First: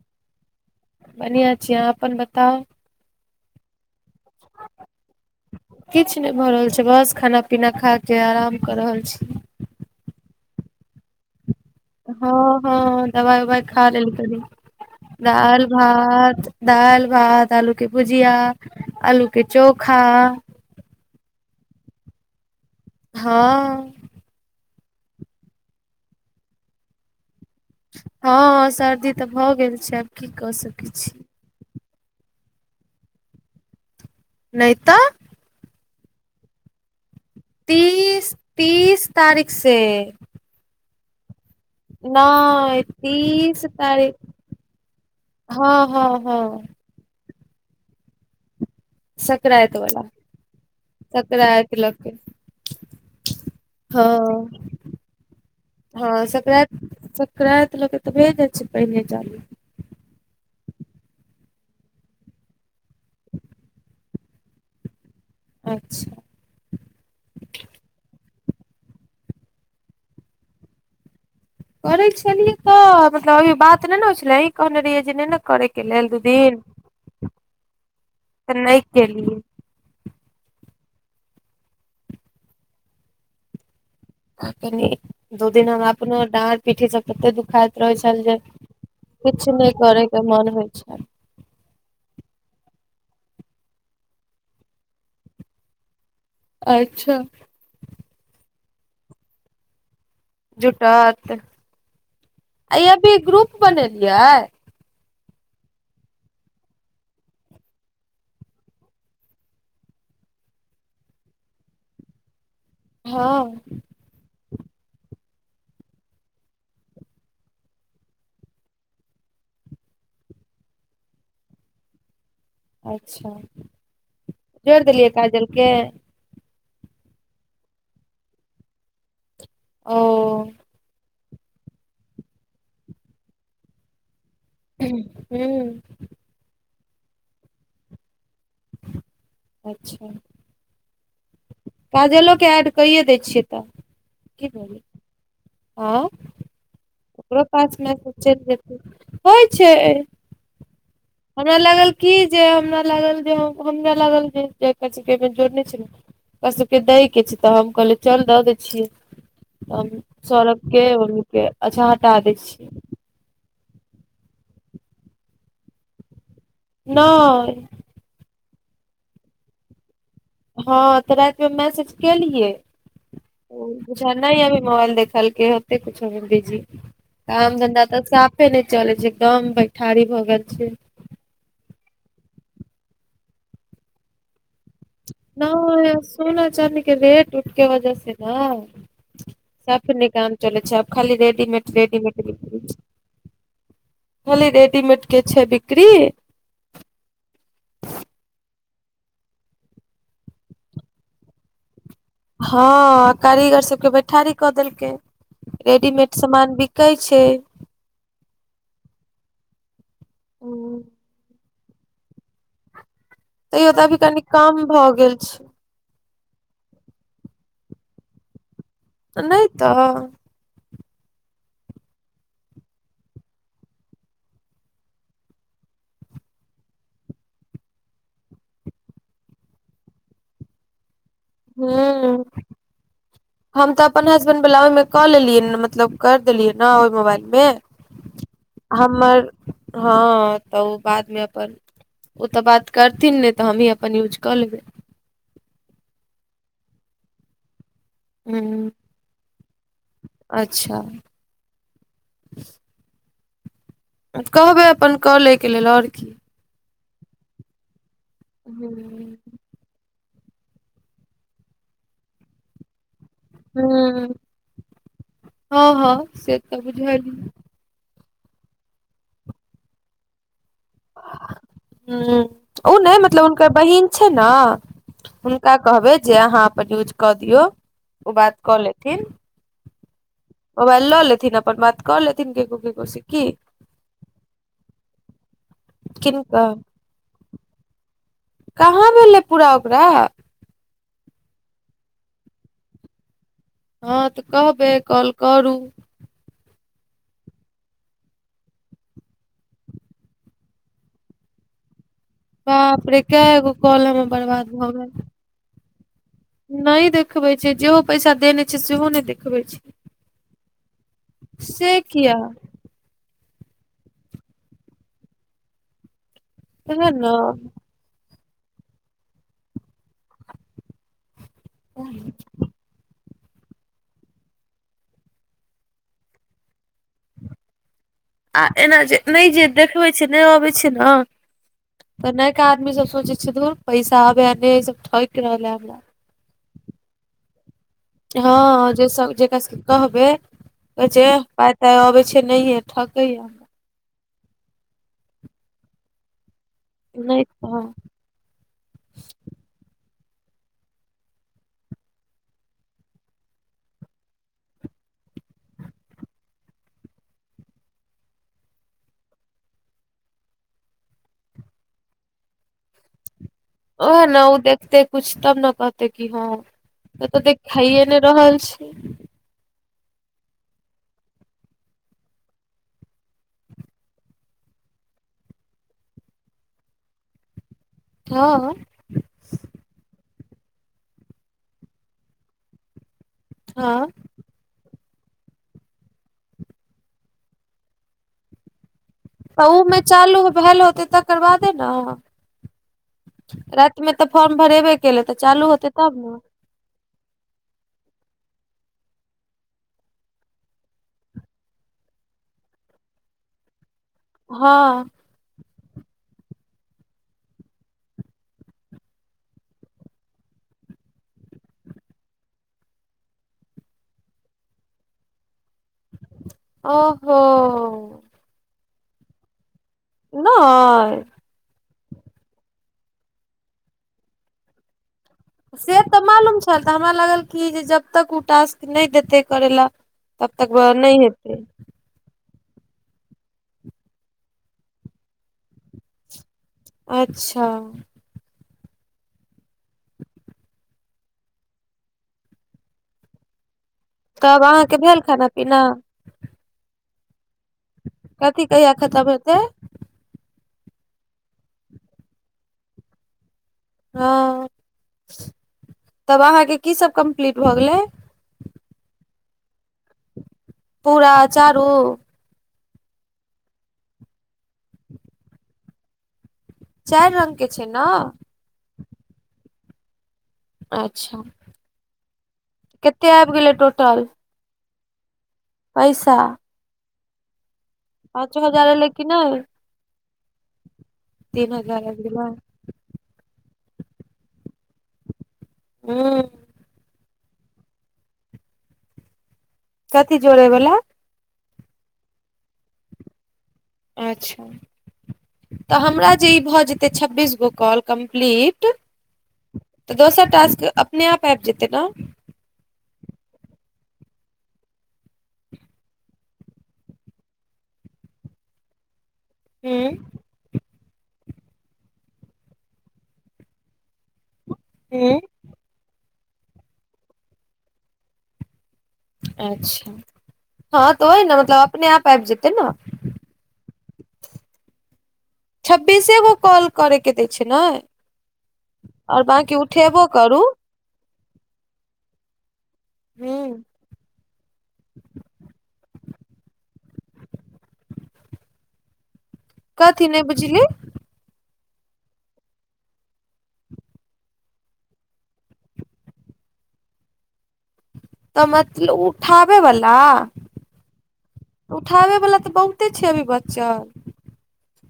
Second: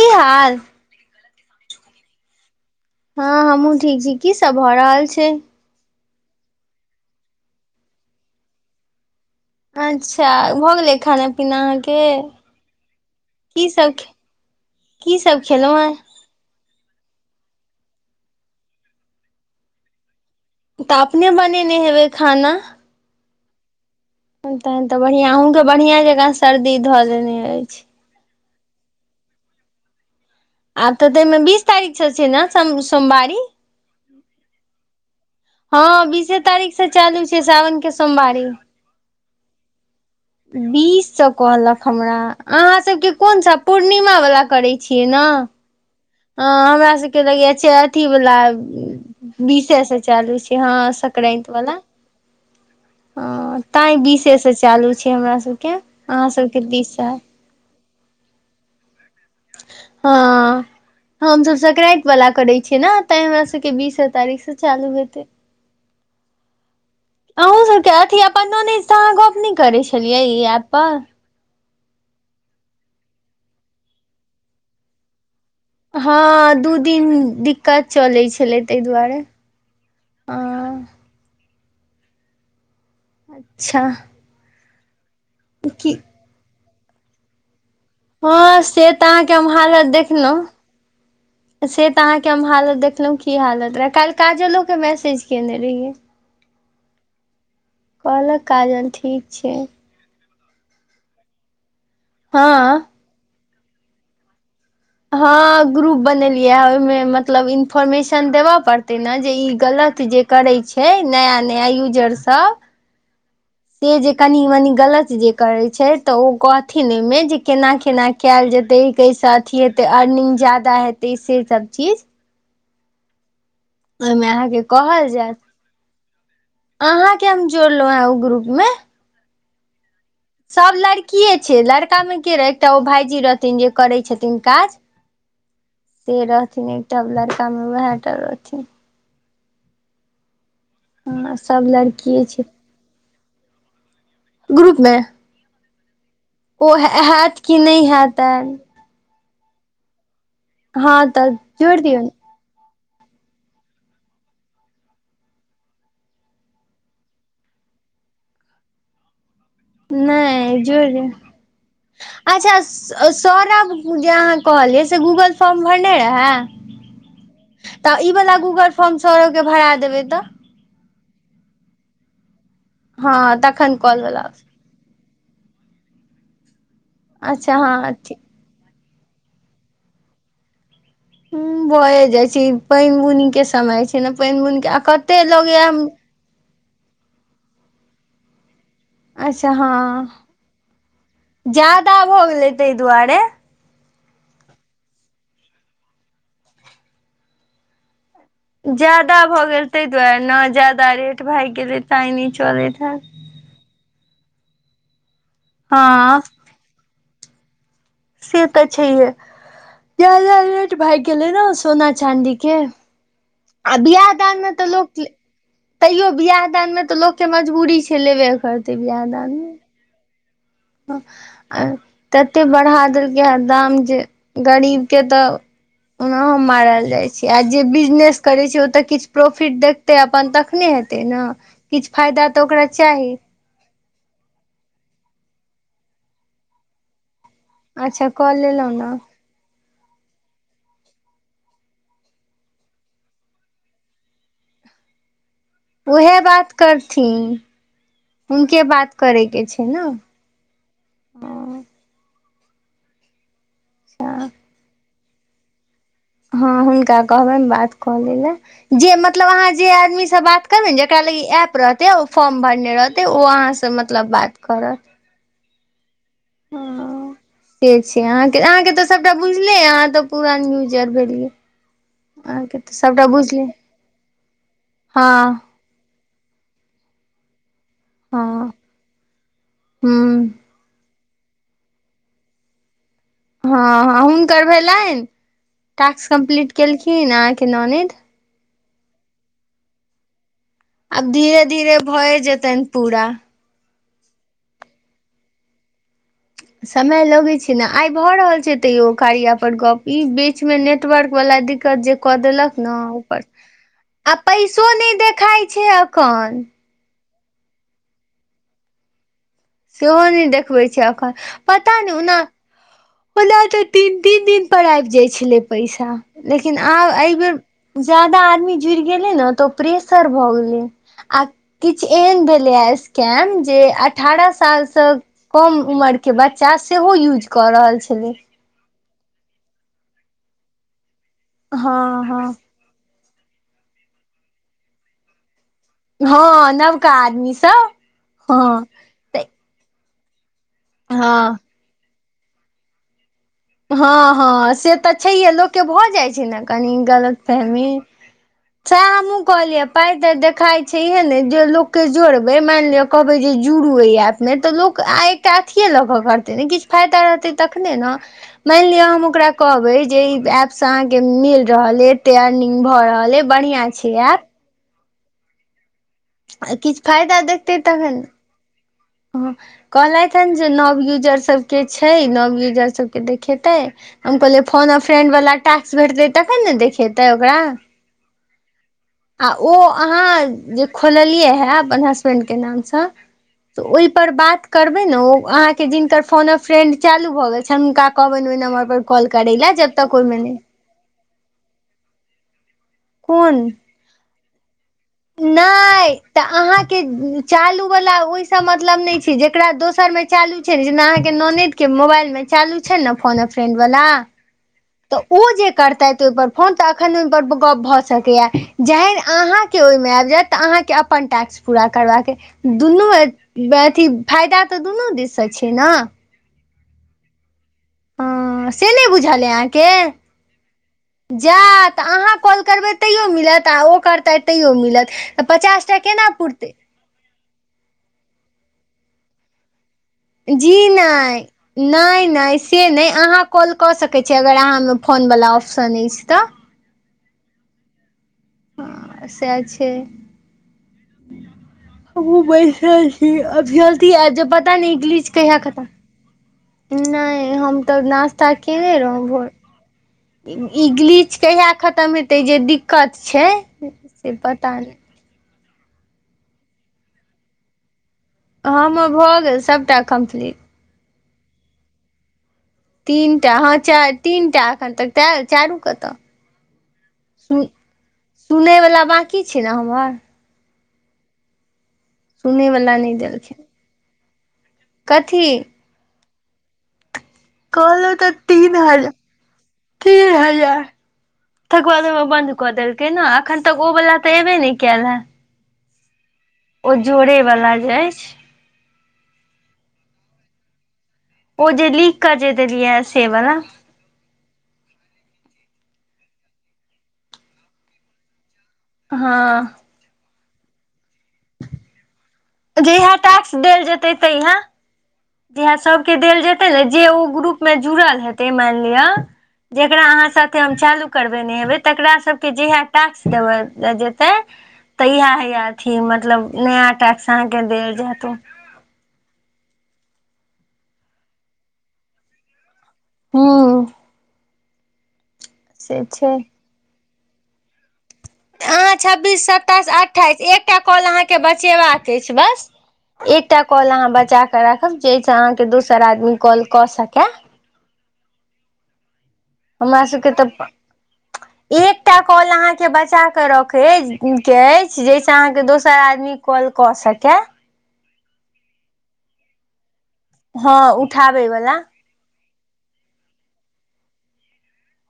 की हाल बढ़िआं छी अहाँ अपन बताउ हँ हमहुँ ठीक छी की सब भऽ रहल छै किछु नहि भऽ रहल छै बस खाना पीना खा के आराम क रहल छी अच्छा भऽ गेलै खाना पीना अहाँके हँ हँ दबाइ उवाइ की खा सब लेलि तनि की सब दालि खेलहुँ हेँ भात दालि भात आलू के भुजिया आलू के चोखा तऽ अपने बनेने हेबै खाना हँ तहन तऽ बढ़ियाँ अहूँ के बढ़ियाँ जकाँ सर्दी धऽ लेने अछि हँ सर्दी तऽ भऽ गेल छै कि कऽ सकै आब तऽ छी ताहिमे बीस तारीख छियै ने सम सोमवारी नहि तऽ हँ बीसे तारीख सँ चालू छै सावन के तीस सोमवारी तीस तारीख से बीस सँ कहलक हमरा नहि अहाँसभके कोन सा तीस तारीख पूर्णिमा वला करै छियै नऽ हँ हँ हँ हमरा सबके लगेया छै अथी वला संक्रान्ति बीसे सँ वाला चालू छै हँ सकरैंत संक्रान्ति वला लऽ के हँ तैं बीसे हँ सँ चालू छै हमरा सबके अहाँ सबके बीस स हेत संक्रैत लके तऽ भऽए जाय छै पहिने चालु हँ हमसभ सक्रैंति वाला करै छियै नऽ तैं हमरा सबके बीसे तारीख से चालू हेतै अच्छा अहूँ सबके अथी अपन नानी सँ अहाँ गप्प नहि करै छेलियै ई ऐप पर करै छेलियै तऽ मतलब अभी बात नहि ने होइ छेलै अहीं कहने रहियै जे नहि न करे हँ दू दिन दिक्कत चलैत छलै तऽ ताहि नहि दुआरे केलियै हँ अच्छा [unintelligible] दू दिनमे हमरा की अपनो डाँर पीठी सब तत्ते दुखाइत रहैत छल जे हँ से तऽ अहाँके हम किछु नहि हालत करयके देखलहुँ मोन होइत छेल से तऽ अहाँके हम हालत देखलहुॅं की हालत रहै काल्हि काजलो के मैसेज केने रहियै अच्छा कहलक काजल ठीक छै जुटत अइये हँ अभी ग्रुप बनेलियै हँ ग्रुप बनेलियै ये ओहिमे मतलब इन्फोर्मेशन देबय पड़तै ने जे ई गलत जे करै छै नया नया यूजर सभ हँ से जे कनि मनी गलत जे करै छै तऽ ओ कहथिन ओइमे जे केना केना कैयल जेते कैसँ अथी हेते अर्निंग ज्यादा हेतै से सब चीज अच्छा ओहिमे अहाँके जोड़ि कहल देलियै जायत काजल के अहाँके हम जोड़लहुँ हें ओइ ग्रुप मे ओ सभ लड़किये छै लड़कामे के रहै एकटा ओ भाईजी रहथिन जे करै छथिन काज हूँ से रहथिन एकटा लड़कामे वैह टा रहथिन अच्छा हँ सभ लड़ काजलोके ऐड कैए दै छियै तऽ की ग्रुप करियै मे आँय ओ हैत ओकरो कि नहि पासमे हैत कुछ चलि जेतै होइ छै हाँ हमरा लागल की जे हमरा लागल जे हमरा लागल जे कहै छै [unintelligible] एहिमे जोड़ने छै ने ओकरा सबके दै के छै तऽ हम कहलियै चल दऽ दै छियै तऽ ने सौरभ नहि के जोड़ि उ के अच्छा हटा दै छियै आ सौरभ जे अहाँ कहलियै से गूगल फॉर्म भरने रहय नै तऽ ई वाला गूगल फॉर्म सौरभ के भरा देबै तऽ हँ तऽ राति मे मैसेज केेलियै हँ तखन कॉल वला नहि अभी मोबाइल देखलके होते कुछो भऽ बीजी अच्छा काम धन्धा हँ तऽ साफ नहि चले छै एकदम बैठारी भऽ गेल छै ह्म भए जाइ छै पानि बुनि के समय छै ने पानि बुनि के कते लोग न या यै सोना चांदी के वेट उट के वजह से न अच्छा सबने हँ काम चलै छै आब खाली रेडीमेड ज्यादा भऽ रेडीमेड गेलै ताहि दुआरे खली रेडीमेड के छै बिक्री ज्यादा भऽ गेल ताहि दुआरे ने ज्यादा रेट भागि गेलै ताहि नहि चलैत हैत हाँ कारीगर सबके बैठारी कऽ देलकै हँ रेडीमेड सामान भी कहै छै से तऽ छैहे ज्यादा रेट हूँ, भागि गेले ने सोना चाँदी के तैयो आ तऽ अभी बियाह कनि दान मे कम तऽ भऽ लोक के गेल छै तैयो वियाह दान मे तऽ लोकके मजबूरी छै लेबे कर नहि तऽ आ तते बढ़ा देलकै हँ दाम जे गरीबके तऽ ओनाहो मारल जाइ छी आ जे बिजनेस करे छी ओतऽ किछ प्रोफिट देख ते अपन तखने हेतै ने किछ हूँ फायदा तऽ ओकरा चाही हम तऽ अपन हसबैंड वला ओहिमे कऽ लेलियै मतलब कर देलियै ने ओहि मोबाइल में अच्छा कऽ लेलौं न हँ तऽ बादमे अपन ओ तऽ बात करथिन नहि तऽ हमही अपन यूज कऽ लेबै उहे बात करथिन हुनके हूँ बात करे के छै ना अच्छा कहबै अपन कलैके लेल ओर की हँ हुनका कहबैन बात कऽ लैल जे हूँ मतलब अहाँ जे आदमी से बात करबे जेकरा लागी एप रहतेन फॉर्म भरने रहत ते ओ अहाँसँ मतलब बात करत हाँ हाँ से तऽ बुझल हँ से छै अहाँके तऽ सभटा बुझले अहाँ तऽ पूरान यूजर भेलियै अहाँके ह्म तऽ नहि सभटा मतलब बुझले हुनकर बहिन छै ना हँ हुनका कहबै जे अहाँ अपन यूज कऽ दियौ ओ बात हँ कऽ लेथिन हूँ मोबाइल लऽ लेथिन अपन बात कऽ लेथिन केकरो केकरो से की हाँ हाँ हुनकर भेलनि टास्क किनका कम्प्लीट केलखिन अहांके ननैद कहाँ भेलै पूरा ओकरा आब धीरे धीरे भए जेतन पूरा हँ तऽ कहबै काॅल करू समय लगैत छै ने आइ भऽ रहल छै तैयो कार्या पर गप ई बे बीचमे नेटवर्क वला दिक्कत जे कऽ देलक ने बाप रे ऊपर कै गो कॉल हमर आ बर्बाद पैसो भऽ गेल नहि देखाई छै अखन नहि देखबे छै जेहो पैसा देने छै सेहो नहि देखबे छै सेहो नहि देखबै छै एखन पता से नहि किया ओना ओना तऽ तीन तीन दिनपर आबि जाइत छलै पैसा लेकिन उहे आब एहि बेर न जादा आदमी जुड़ गेले ने तऽ अशर भऽ गेलै आ किछु एहन भेलैय केम जे अठारह साल से कम उमर के बच्चा सेहो यूज कर रहल छलै आ एना जे नहि जे देखबै छै नहि अबै छै ने हँ तऽ हँ नहिक आदमी सब सोचे छै धुर पैसा बने सब ठक रहल है हमरा हँ नवका आदमीसँ हँ जे जेकरा सब कहब हँ कहै त अबै छै नहिे ठकैया हँ हँ से तऽ छैहे लोकके भऽ जाइ छै ने कनी गलत नहि हँ फहमी सएह हमहुँ कहलियै पाइ तऽ देखाई छैहे ने जे लोकके जोड़बै मानि लिअ कहबै जे जुड़ू ओहि ऐपमे तऽ लोक आ एकटा अथिए लऽ कऽ करतै ने किछु फाइदा रहतै तखने ने मानि लिअ हम ओकरा कहबे जे ई एप से अहाँ के मिल रहल य एते अर्निंग भऽ रहल य ओहना ओ देखते कुछ तबने कहते तऽ की हँ किछु तऽ देख खाइए नहि रहल छी हँ कहलथि हेँ जे नव यूजरसभके छै नव यूजरसभके देखेतै हम कहलियै फोन फ्रेंड वालला टास्स भेटतै तखन ने देखेतै ओकरा हँ आ ओ अहाँ जे खोललियै हे अपन हसबेंडके नामसँ तऽ हँ ओहिपर बात करबै ने ओ अहाँके जिनकर फोन फ्रेन्ड चालू भऽ गेल छनि हुनका कहबनि ओहि नम्बर पर कॉल करै त लए जब में तक ओहिमे चालू ह नहि पल होते तऽ करबा देना कोन मे तऽ फॉर्म भरेबे केले तऽ चालू होतै तब ने चूलू वाल ओहि मतलब नहि छै जेकरा दोसर मे चालू छै जेना अहाँके के मोबाइल मे चालू छै ने फोन फ्रेंड वाला हँ तऽ ओ जे करतथिहि पर फोन तऽ अखन ओहि परर गप भऽ सकैया जखन अहाँके ओहिमे आबि जायत तऽ अहाँके अपन टैक्स पूरा करबाक छै दुनू अथी फायदा तऽ दुनू दिशसँ छै ने ओहो हँ से नहि बुझल यो आहाके नहि तऽ अहाँ कॉल करबै तैयो मिलत आ ओ करतै तैयो मिलत तऽ पचास टा से तऽ केना मालूम पुरतै छल तऽ हमरा लागल क जे जब तक ओ टास्क नहि देते करय लए तब तक नहि हेतै नहि नहि से नहि अहाँ कॉल कऽ सकैत छीियै अगर अहाँमे फोनवला ऑप्शन अछि तऽ अच्छा हँ सएह छै हमुह बैसल छी अभी हो ज तब पता न अहाँके भेल इंगलिश खाना कहिया पीना खतम नहि हम तऽ नास्ता कथी कहिया केने रहौ खतम भोर हेतै ईगलीच कहिया खतम हेतै जे दिक्कत छै से हँ पता नहि तब अहाँके की सब कम्प्लीट भऽ गेलै हमर भऽ गेल सभटा कम्प्लीट पूरा चारू तीन टा हँ तीन टा एखन तक त चारू कतऽ चारि रंग के छै न सुनैवला बाँकी छै ने हमर अच्छा सुनयवला नहि कते आबि देलखिन गेलै टोटल कथी पैसा कहलो तऽ पाँचो तीन एलै हजार कि नहि तीन हजार तीन ठकुआद हजार ओ मे आबि गेलै बंन्द कऽ देलकै ने अखन तक ओ वालला तऽ एबे ने कयल हे हूँ ओ जोड़े वाला जे अछि कथी जोड़ैवला ओ जे लीख कर देलिए से वला अच्छा तऽ हमरा जे ई भऽ जेतै छब्बीस गो कॉल कम्प्लीट हँ तऽ दोसर टास्क अपने आप आबि जेतै ने जहिया टाक्स देल जेतै तहिया जे सभके देल जेतै ने जे ओ ग्रुप मे जुड़ल हेतै मानि लिअ जेकरा अहाँ ह सबके हम चालू करबे ने हेबै तकरा सबके जेहा टाक्स देब जेते तहिया हय अथी मतलब नया टाक्स अहाँके देल जायतू अच्छा हँ तऽ ओहि ने मतलब अपने आप आबि जेतै ने हूॅं छै छब्बीसे गो कॉल करैके दै छै ने हँ आओर छब्बीस बाँकी सत्ताइस उठेबो अठाइस करू एकटा कॉल अहाँ बचाने के छै बस ह राखब जाहिसँ अहाँके दोसर आदमी कॉल कऽ सकय [unintelligible] हमरा कथी सबके नहि बुझली तऽ एकटा कॉल अहाँके बचा कऽ रखैके अछि जाहिसँ अहाँके दोसर आदमी कॉल कऽ सकेै तऽ मतलब उठाबे बला हँ उठाबै बला उठाबै बला तऽ बहुते छै अभी बच्चल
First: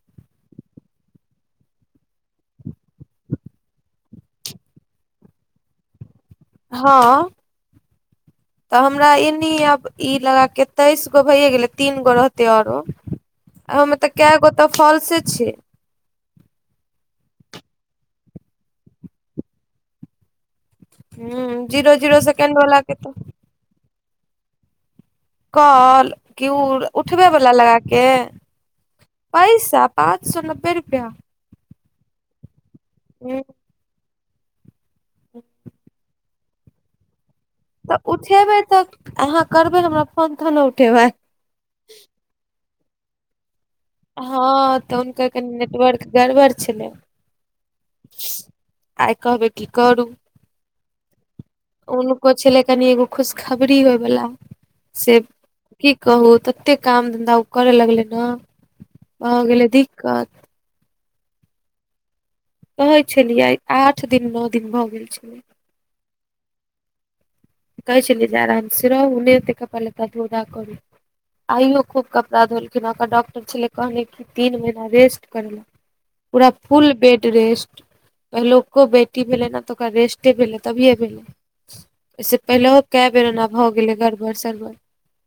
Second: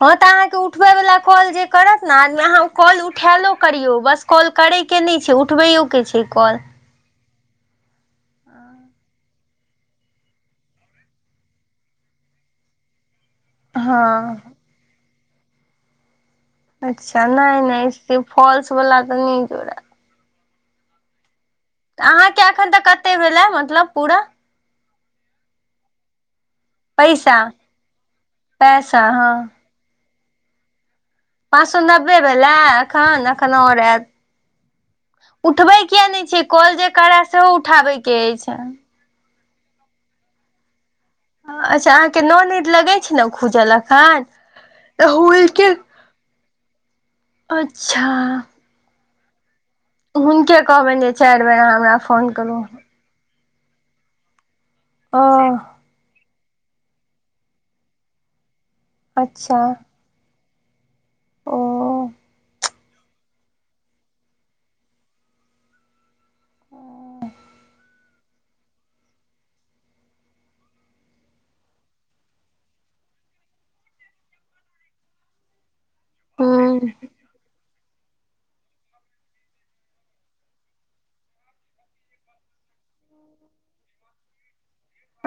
हँ तऽ अहाँकेँ उठबैवला कॉल जे करत ने आदमी अहाँ कॉल उठायलो करियौ बस कॉल करैके नहि छै उठबैयओ के छै कॉल हँ तऽ हमरा एनी आब ई लगा कऽ तेइस गो भैए गेलै तीन गो रहतै आरो आ मे ऽ हँ कै गो तऽ फॉलस छै अच्छा नहि नहि से फॉल्स वाला तऽ नहि जोड़त हू जीरो तऽ जीरो अहाँके सेकेंड एखन वाला तऽ के कतेक भेलै मतलब पूरा कॉल कि उठबे पैसा बला लगाक पैसा हँ पैसा पाॅंच सए नब्बे रुपआ पाँच सो नब्बे भेला एखन एखन ओर हैत उठबे किया नहि छिय कल जे करए सेहो उठाबे तऽ के अछि उठेबै तऽ अहाँ करबै हमरा फोन तऽ ने उठेबै अच्छा अहाँके ननईद लगै छै ने खूजलक हँ तऽ हुनकर कनि नेटवर्क गड़बड़ छलै अच्छा आइ कहबै की करू हुनके कहबनि जे चारि बेर अहाँ हमरा फोन उनको करू छलै कनि एगो खुशखबरी होयवाला से ओ की कहू तऽ कते काम धन्धा ओ करे लगले ने भ अच्छा गेलै दिक्कत ओ कहै छलियै आठ दिन नओ दिन भऽ गेल छलै कहै छले जे आराम से रहूँ नहि एतै कपड़ा लता धो दा करू आइयो खूब कपड़ा धोलखिन ओकर डॉक्टर छले कहने तीन महीना रेस्ट करेेले पूरा हूँ फुल बेड रेस्ट पहिलो बेटी भेले ने तऽ ओकरा रेस्टे भेले तभिए भेले एहिसे पहिले कए बेर एना भऽ गेलै गड़बड़ सड़बड़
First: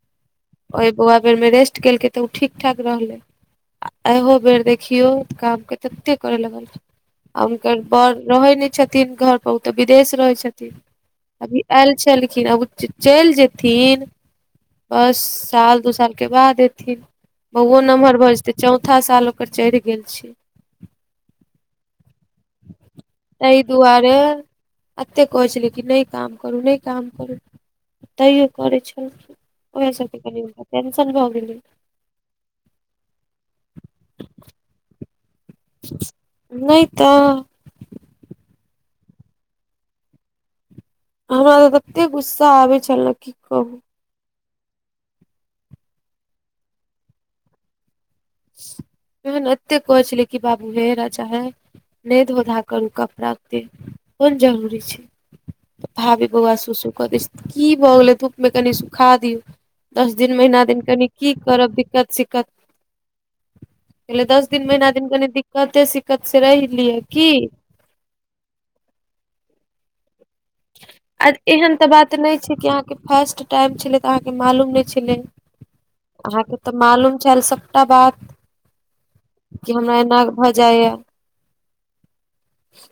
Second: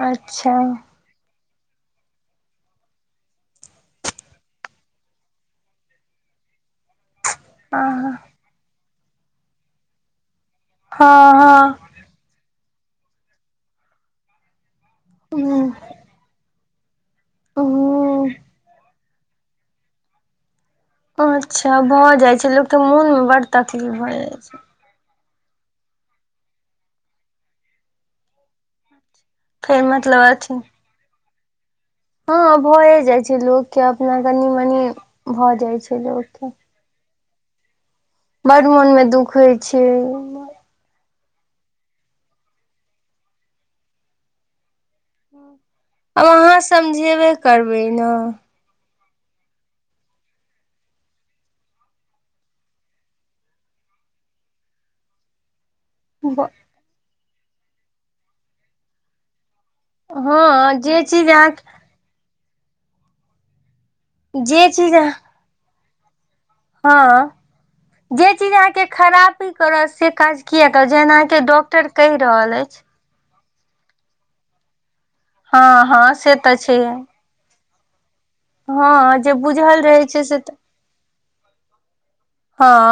अच्छा ओहि बौआ बेर मे रेस्ट केलकै तऽ ओ ठीक ठाक रहलै आ एहो बेर देखियौ काम के ततेक करय लगलखिन ना आ हुनकर हँ बर रहै नहि छथिन घर पर ओ तऽ विदेश रहै छथिन हाँ हाँ छेलखिन आब ओ जे चलि जेथिन बस हूँ साल दू साल के बाद एथिन बउओ नम्हर हूँ भऽ जेतै चौथा साल ओकर चढ़ि गेल छै अच्छा भऽ जाय छै लोक के मोनमे बड्ड तकलीफ भए जाइ छै एतेक कहै छेलियै कि नहि काम करू नहि काम करू तैयो करै छेलखिन फेर वैह सबके मतलब कनी अथी हुनका टेन्शन भऽ गेलै हँ भए जाइ छै लोकके अपना कनी मनी भऽ जाइ छै लोक केँ नै तऽ बड्ड मौनमे दुख होइ छै ओना हमरा तऽ ततेक गुस्सा आबै छलै की कहू आब अहाँ समझेबे करबै नऽ ओहे नऽ एते कहै छेलियै कि बाबू हे राजा हे नै धो धा करू कपड़ा एतै कोन जरूरी छै तऽ भाभी बौआ सुसू कऽ दै छै तऽ की भऽ गेलै धूप मे कनि सुखा दियौ दस दिन महिना हँ दिन जे कनि चीज की अहाँ करब दिक्कत सिक्कत कहलियै दस दिन जे महिना चीज दिन कनि दिक्कते सिक्कत से रहि लिय हँ की जे चीज अहाँ के खरापी करत से काज किए करत जेहन अहाँ आ के एहन तऽ डॉक्टर बात कहि नहि छै रहल कि अछि अहाँके फर्स्ट टाइम छेलै तऽ अहाँ के मालूम नहि छेलै हँ हँ से अहाँ के तऽ छैहे मालूम छेल सबटा बात हँ जे कि बुझल हमरा रहै छै एना से भऽ तऽ जाइये हँ